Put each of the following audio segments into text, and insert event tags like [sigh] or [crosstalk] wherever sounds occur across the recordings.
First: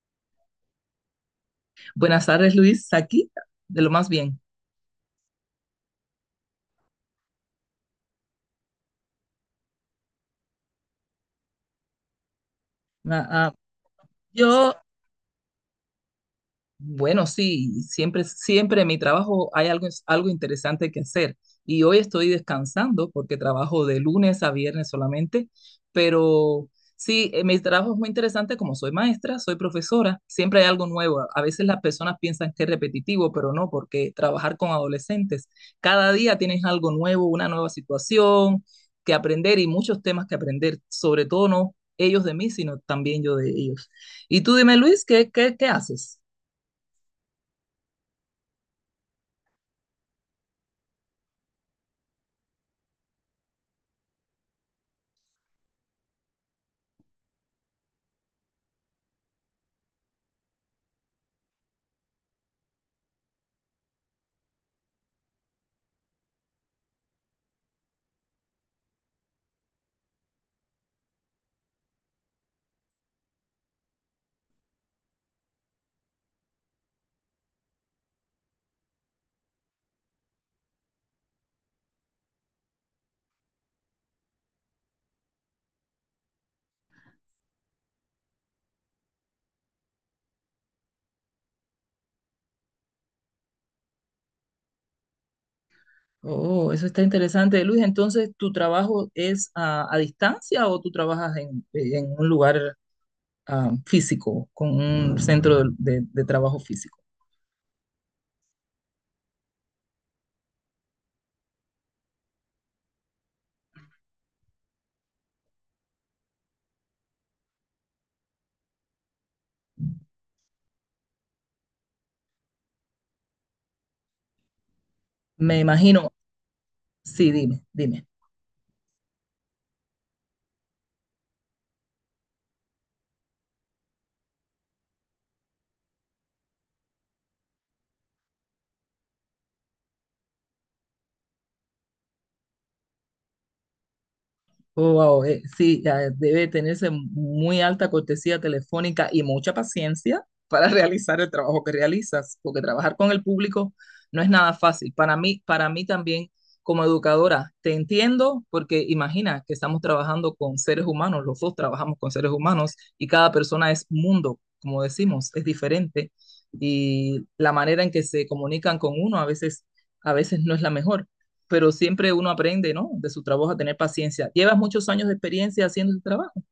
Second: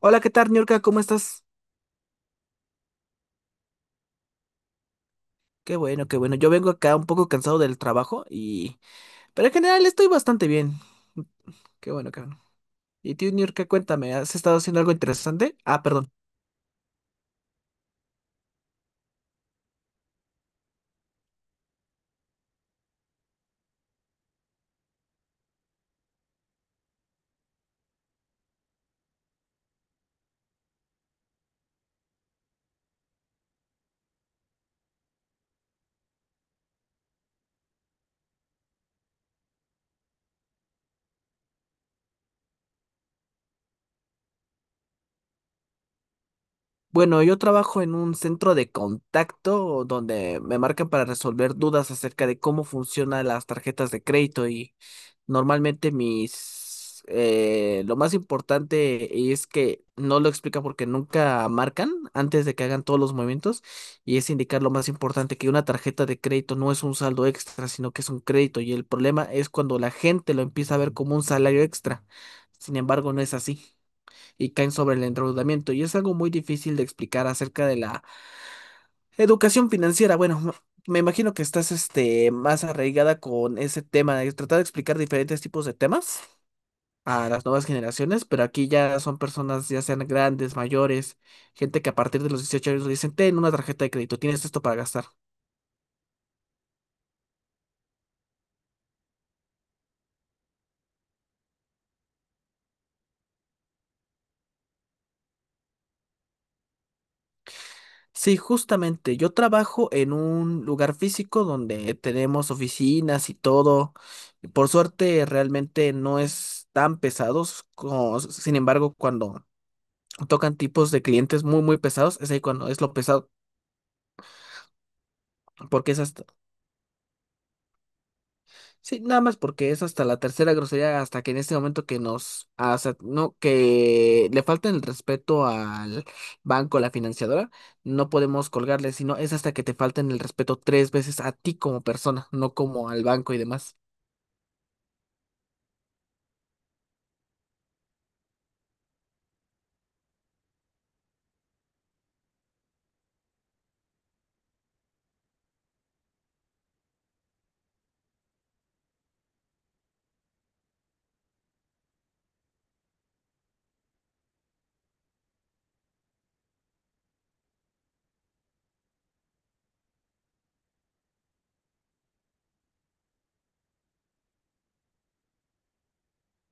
Hola, ¿qué tal, Niurka? ¿Cómo estás? Buenas tardes, Luis, aquí, de lo más bien. Qué bueno, qué bueno. Yo vengo acá un poco cansado del trabajo y... pero en general estoy bastante bien. Qué bueno, qué bueno. Y Ah, tú, ah, Niurka, cuéntame, ¿has estado yo haciendo algo interesante? Ah, perdón. Bueno, sí, siempre en mi trabajo hay algo interesante que hacer. Y hoy estoy descansando porque trabajo de lunes a viernes solamente, pero sí, mi trabajo es muy interesante, como soy maestra, soy profesora, siempre hay algo nuevo. A veces las personas piensan que es repetitivo, pero no, porque trabajar con adolescentes, cada día tienes algo nuevo, una nueva situación que aprender y muchos temas que aprender, sobre todo no ellos de mí, sino también yo de ellos. Y tú dime, Luis, ¿qué haces? Bueno, yo trabajo en un centro de contacto donde me marcan para resolver dudas acerca de cómo funcionan las tarjetas de crédito. Normalmente lo más importante es que no lo explica porque nunca marcan antes de que hagan todos los movimientos, y es indicar lo más importante que una tarjeta de crédito no es un saldo extra, sino que es un crédito, y el problema es cuando la gente lo empieza a ver como un salario extra. Sin embargo, no es así, y caen sobre el endeudamiento, y es algo muy difícil de explicar acerca de la educación financiera. Bueno, me imagino que estás más arraigada con ese tema, de tratar de explicar diferentes tipos de temas a las nuevas generaciones, pero aquí ya son personas, ya sean grandes, mayores, gente que a partir de los 18 años le dicen, ten una tarjeta de crédito, tienes esto para gastar. Oh, eso está interesante, Luis. Entonces, ¿tu trabajo es a distancia o tú trabajas en un lugar físico, con un centro de trabajo físico? Sí, justamente, yo trabajo en un lugar físico donde tenemos oficinas y todo. Por suerte, realmente no es tan pesados, sin embargo, cuando tocan tipos de clientes muy, muy pesados, es ahí cuando es lo pesado, Me porque imagino, esas... sí, dime, dime. Sí, nada más porque es hasta la tercera grosería, hasta que en este momento que nos, hasta, no, que le falta el respeto al banco, la financiadora, no podemos colgarle, sino es hasta que te falten el respeto 3 veces a ti como persona, no como al banco y demás. Oh, wow, sí, ya debe tenerse muy alta cortesía telefónica y mucha paciencia para [laughs] realizar el trabajo que realizas, porque trabajar con el público no es nada fácil. Para mí también, como educadora, te entiendo, porque imagina que estamos trabajando con seres humanos, los dos trabajamos con seres humanos y cada persona es un mundo, como decimos, es diferente, y la manera en que se comunican con uno a veces no es la mejor, pero siempre uno aprende, ¿no? De su trabajo, a tener paciencia. Llevas muchos años de experiencia haciendo el trabajo.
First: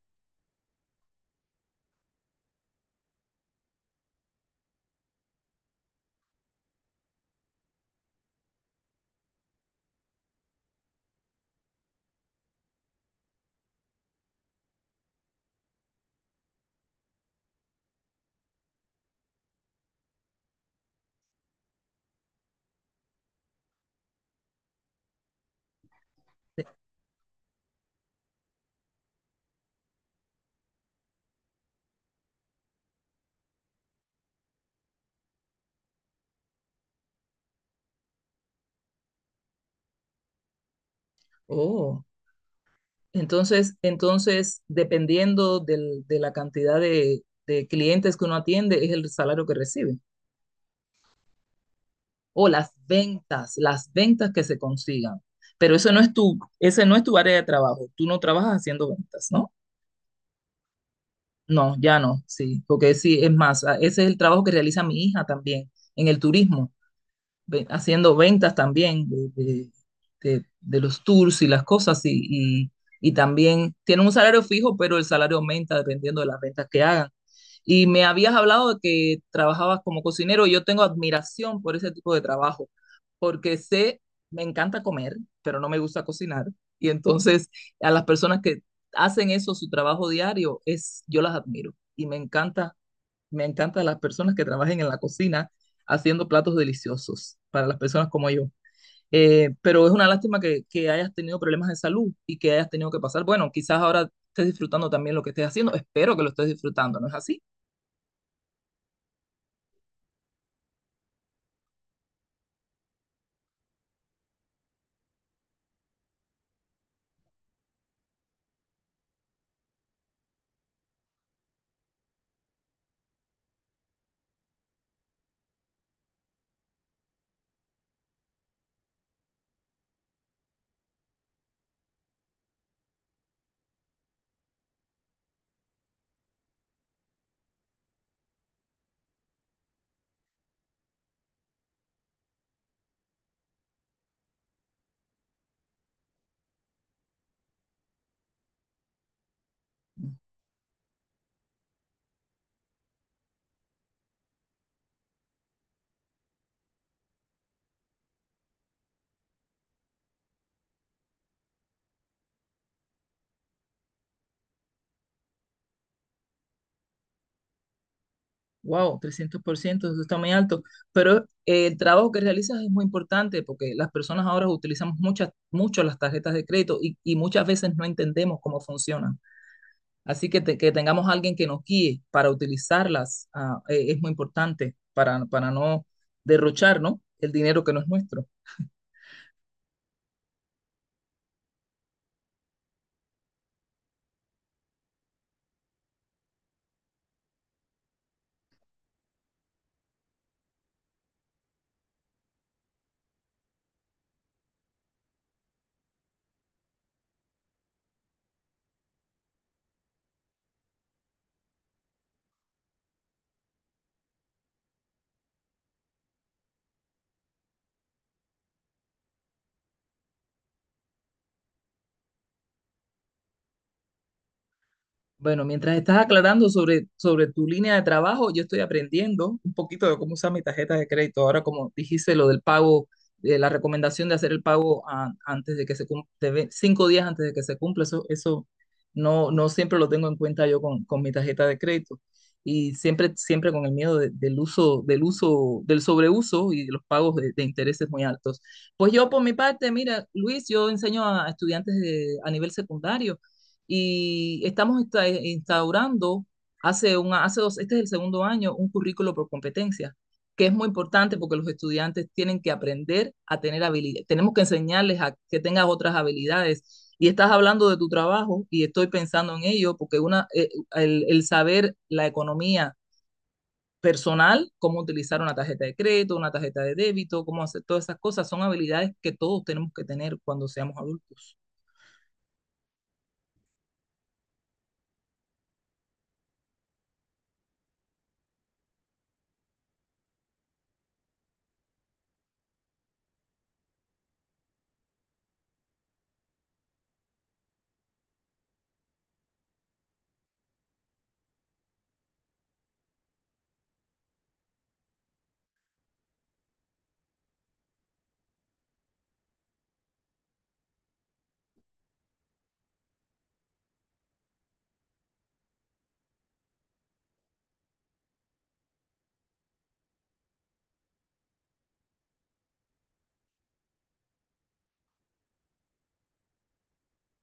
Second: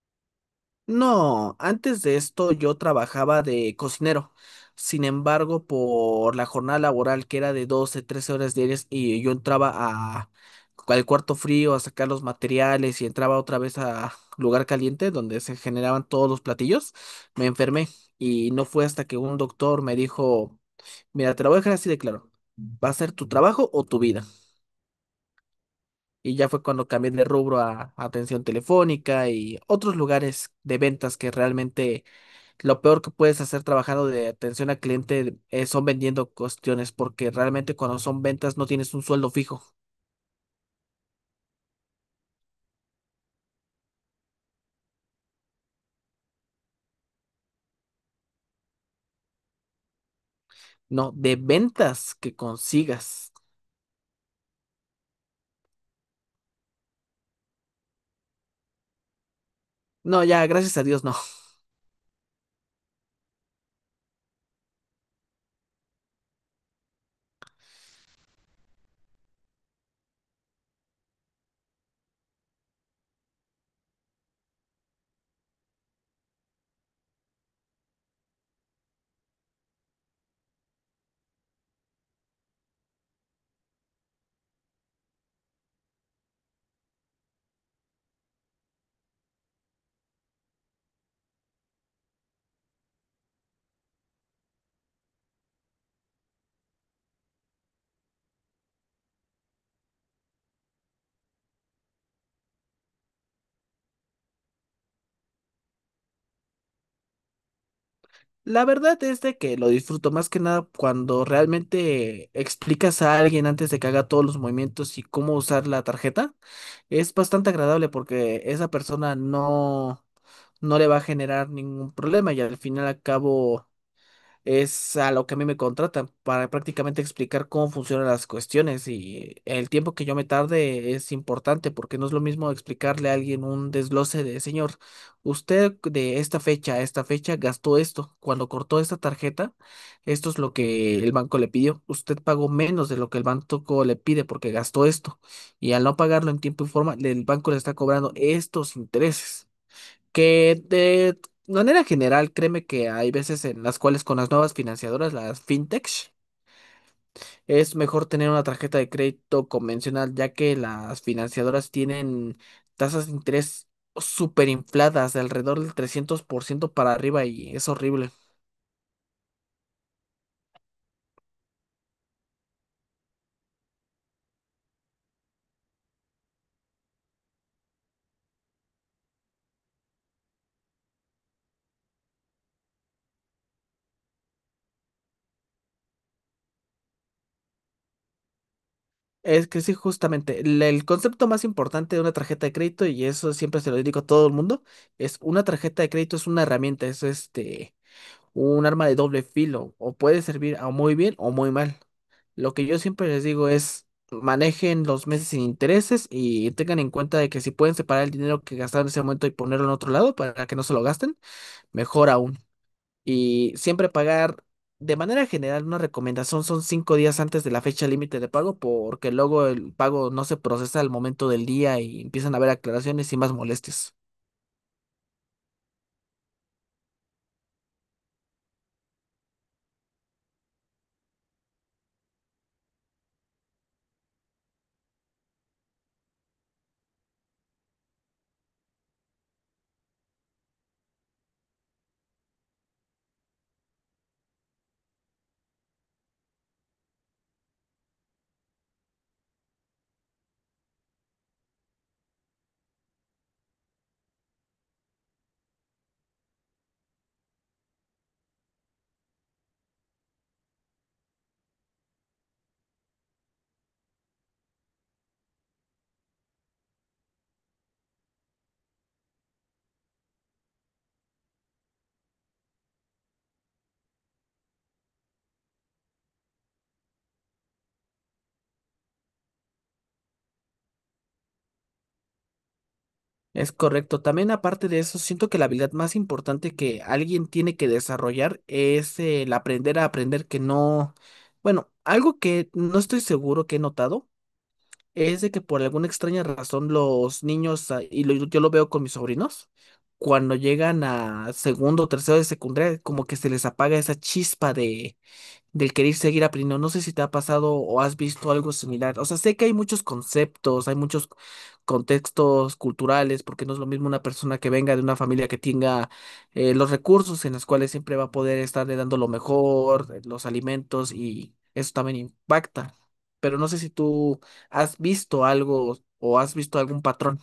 No, antes de esto yo trabajaba de cocinero. Sin embargo, por la jornada laboral que era de 12, 13 horas diarias, y yo entraba al cuarto frío a sacar los materiales y entraba otra vez a lugar caliente donde se generaban todos los platillos, me enfermé, y no fue hasta que un doctor me dijo, mira, te lo voy a dejar así de claro, va a ser tu trabajo o tu vida. Y ya fue cuando cambié de rubro a atención telefónica y otros lugares de ventas, que realmente lo peor que puedes hacer trabajando de atención al cliente, son vendiendo cuestiones, porque realmente cuando son ventas no tienes un sueldo fijo, Oh, entonces, dependiendo de la cantidad de clientes que uno atiende, es el salario que recibe. no, de ventas que O las consigas. ventas, las ventas que se consigan. Pero eso no es tu, ese no es tu área de trabajo. Tú no trabajas haciendo ventas, ¿no? No, ya, gracias a Dios, no. [laughs] No, ya no, sí, porque sí, es más, ese es el trabajo que realiza mi hija también en el turismo. Haciendo ventas también de los tours y las cosas y- y también tienen un salario fijo, pero el salario aumenta dependiendo de las ventas que hagan. Y me habías hablado de que trabajabas como cocinero. Yo tengo admiración por ese tipo de trabajo, porque sé, me encanta comer, pero no me gusta cocinar. Y entonces a las personas que hacen eso, su trabajo diario, es, yo las admiro y me encantan las personas que trabajen en la cocina haciendo platos deliciosos para las personas como yo. Pero es una lástima que hayas tenido problemas de salud y que hayas tenido que pasar. Bueno, quizás ahora estés disfrutando también lo que estés haciendo. Espero que lo estés disfrutando, ¿no es así? La verdad es de que lo disfruto más que nada cuando realmente explicas a alguien antes de que haga todos los movimientos y cómo usar la tarjeta. Es bastante agradable porque esa persona no, no le va a generar ningún problema, y al final acabo es a lo que a mí me contratan para prácticamente explicar cómo funcionan las cuestiones, y el tiempo que yo me tarde es importante porque no es lo mismo explicarle a alguien un desglose de, señor, usted de esta fecha a esta fecha gastó esto, cuando cortó esta tarjeta, esto es lo que el banco le pidió, usted pagó menos de lo que el banco le pide porque gastó esto, y al no pagarlo en tiempo y forma, el banco le está cobrando estos intereses. Que de manera general, créeme que hay veces en las cuales, con las nuevas financiadoras, las fintech, es mejor tener una tarjeta de crédito convencional, ya que las financiadoras tienen tasas de interés súper infladas, de alrededor del 300% para arriba, y es horrible. Wow, 300%, eso está muy alto. Pero el trabajo que realizas es muy importante porque las personas ahora utilizamos muchas, mucho las tarjetas de crédito y muchas veces no entendemos cómo funcionan. Así que, que tengamos alguien que nos guíe para utilizarlas, es muy importante para no derrochar, ¿no?, el dinero que no es nuestro. Es que sí, justamente, el concepto más importante de una tarjeta de crédito, y eso siempre se lo digo a todo el mundo, es una tarjeta de crédito es una herramienta, es un arma de doble filo, o puede servir a muy bien o muy mal. Lo que yo siempre les digo es manejen los meses sin intereses y tengan en cuenta de que si pueden separar el dinero que gastaron en ese momento y ponerlo en otro lado para que no se lo gasten, mejor aún. Y siempre pagar, de manera general, una recomendación, son 5 días antes de la fecha límite de pago, porque luego el pago no se procesa al momento del día y empiezan a haber aclaraciones y más molestias. Bueno, mientras estás aclarando sobre tu línea de trabajo, yo estoy aprendiendo un poquito de cómo usar mi tarjeta de crédito. Ahora, como dijiste, lo del pago, de la recomendación de hacer el pago antes de que se cumpla, 5 días antes de que se cumpla, eso no siempre lo tengo en cuenta yo con mi tarjeta de crédito. Y siempre con el miedo del uso, del sobreuso y de los pagos de intereses muy altos. Pues yo, por mi parte, mira, Luis, yo enseño a estudiantes a nivel secundario, y estamos instaurando hace dos, este es el segundo año, un currículo por competencia, que es muy importante porque los estudiantes tienen que aprender a tener habilidades, tenemos que enseñarles a que tengas otras habilidades. Y estás hablando de tu trabajo y estoy pensando en ello porque el saber la economía personal, cómo utilizar una tarjeta de crédito, una tarjeta de débito, cómo hacer todas esas cosas, son habilidades que todos tenemos que tener cuando seamos adultos. Es correcto. También aparte de eso, siento que la habilidad más importante que alguien tiene que desarrollar es el aprender a aprender que no, bueno, algo que no estoy seguro que he notado es de que por alguna extraña razón los niños, yo lo veo con mis sobrinos, cuando llegan a segundo o tercero de secundaria, como que se les apaga esa chispa del querer seguir aprendiendo. No sé si te ha pasado o has visto algo similar. O sea, sé que hay muchos conceptos, hay muchos contextos culturales, porque no es lo mismo una persona que venga de una familia que tenga, los recursos en los cuales siempre va a poder estarle dando lo mejor, los alimentos, y eso también impacta. Pero no sé si tú has visto algo o has visto algún patrón.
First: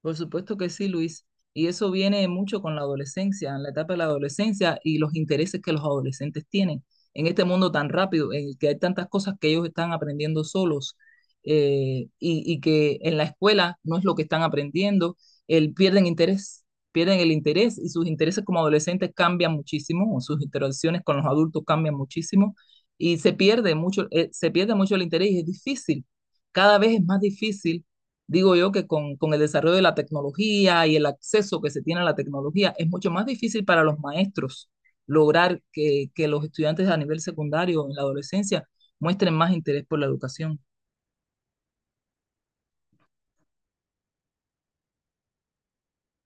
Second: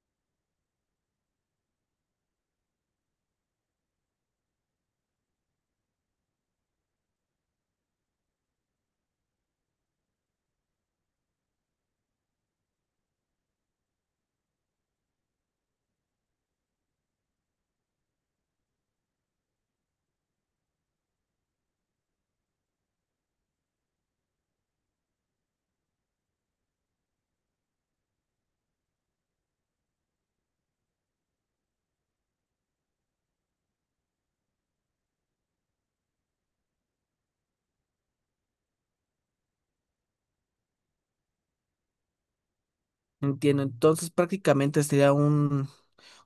Por supuesto que sí, Luis. Y eso viene mucho con la adolescencia, en la etapa de la adolescencia y los intereses que los adolescentes tienen en este mundo tan rápido, en el que hay tantas cosas que ellos están aprendiendo solos, y que en la escuela no es lo que están aprendiendo, pierden interés, pierden el interés, y sus intereses como adolescentes cambian muchísimo, o sus interacciones con los adultos cambian muchísimo y se pierde mucho el interés, y es difícil, cada vez es más difícil. Digo yo que con el desarrollo de la tecnología y el acceso que se tiene a la tecnología, es mucho más difícil para los maestros lograr que los estudiantes a nivel secundario en la adolescencia muestren más interés por la educación. Entiendo. Entonces, prácticamente sería un,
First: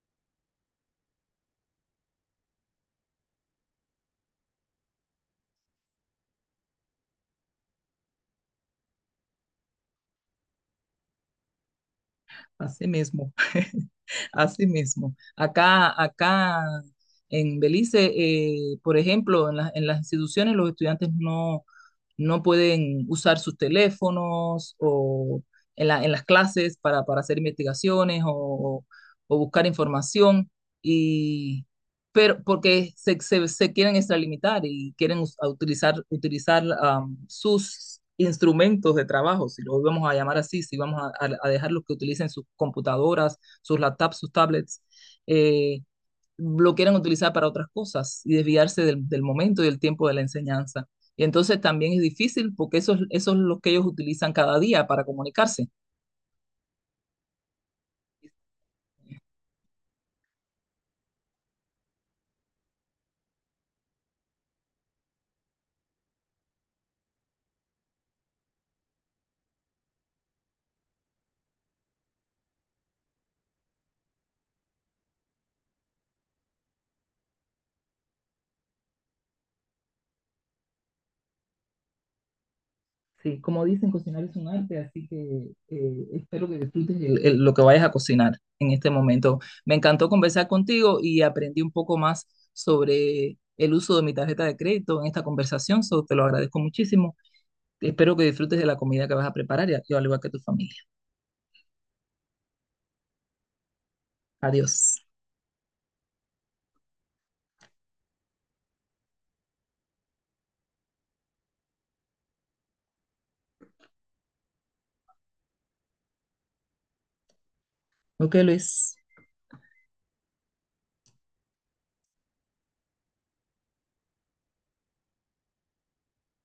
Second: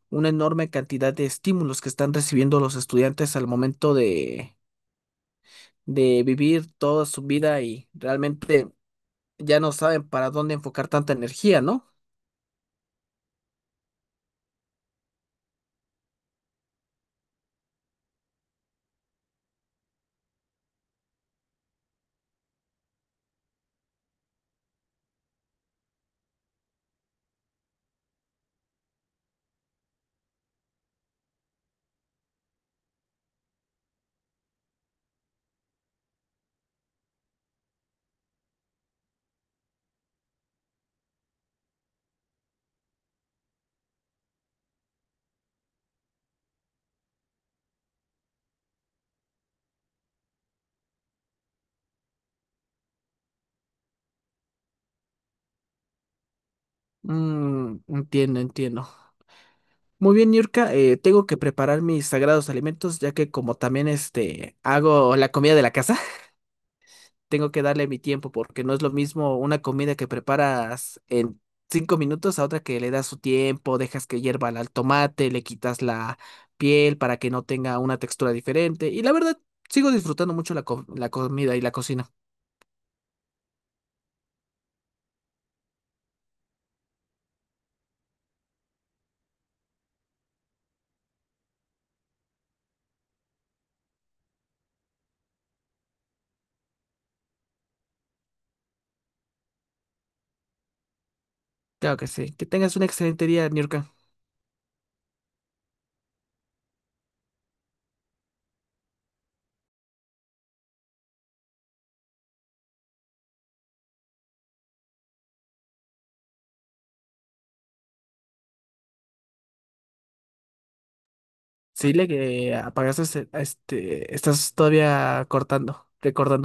una enorme cantidad de estímulos que están recibiendo los estudiantes al momento de vivir toda su vida, y realmente ya no saben para dónde enfocar tanta energía, ¿no? Así mismo, [laughs] así mismo. Acá en Belice, por ejemplo, en las instituciones los estudiantes no pueden usar sus teléfonos o en las clases para hacer investigaciones o buscar información. Y pero porque se quieren extralimitar y quieren a utilizar sus instrumentos de trabajo, si los vamos a llamar así, si vamos a dejarlos que utilicen sus computadoras, sus laptops, sus tablets, eh, lo quieren utilizar para otras cosas y desviarse del momento y del tiempo de la enseñanza. Y entonces también es difícil porque eso es lo que ellos utilizan cada día para comunicarse. Mm, entiendo, entiendo. Muy bien, Niurka, tengo que preparar mis sagrados alimentos, ya que como también hago la comida de la casa, [laughs] tengo que darle mi tiempo, porque no es lo mismo una comida que preparas en 5 minutos a otra que le das su tiempo, dejas que hierva el tomate, le quitas la piel para que no tenga una textura diferente. Y la verdad, sigo disfrutando mucho la comida y la cocina. Sí, como dicen, cocinar es un arte, así que espero que disfrutes lo que vayas a cocinar en este momento. Me encantó conversar contigo y aprendí un poco más sobre el uso de mi tarjeta de crédito en esta conversación, so, te lo agradezco muchísimo. Espero que disfrutes de la comida que vas a preparar, y, al igual que tu familia. Claro que sí. Que tengas un excelente día, Niurka. Adiós. Ok, Luis. Sí, le que apagaste estás todavía cortando, recordando.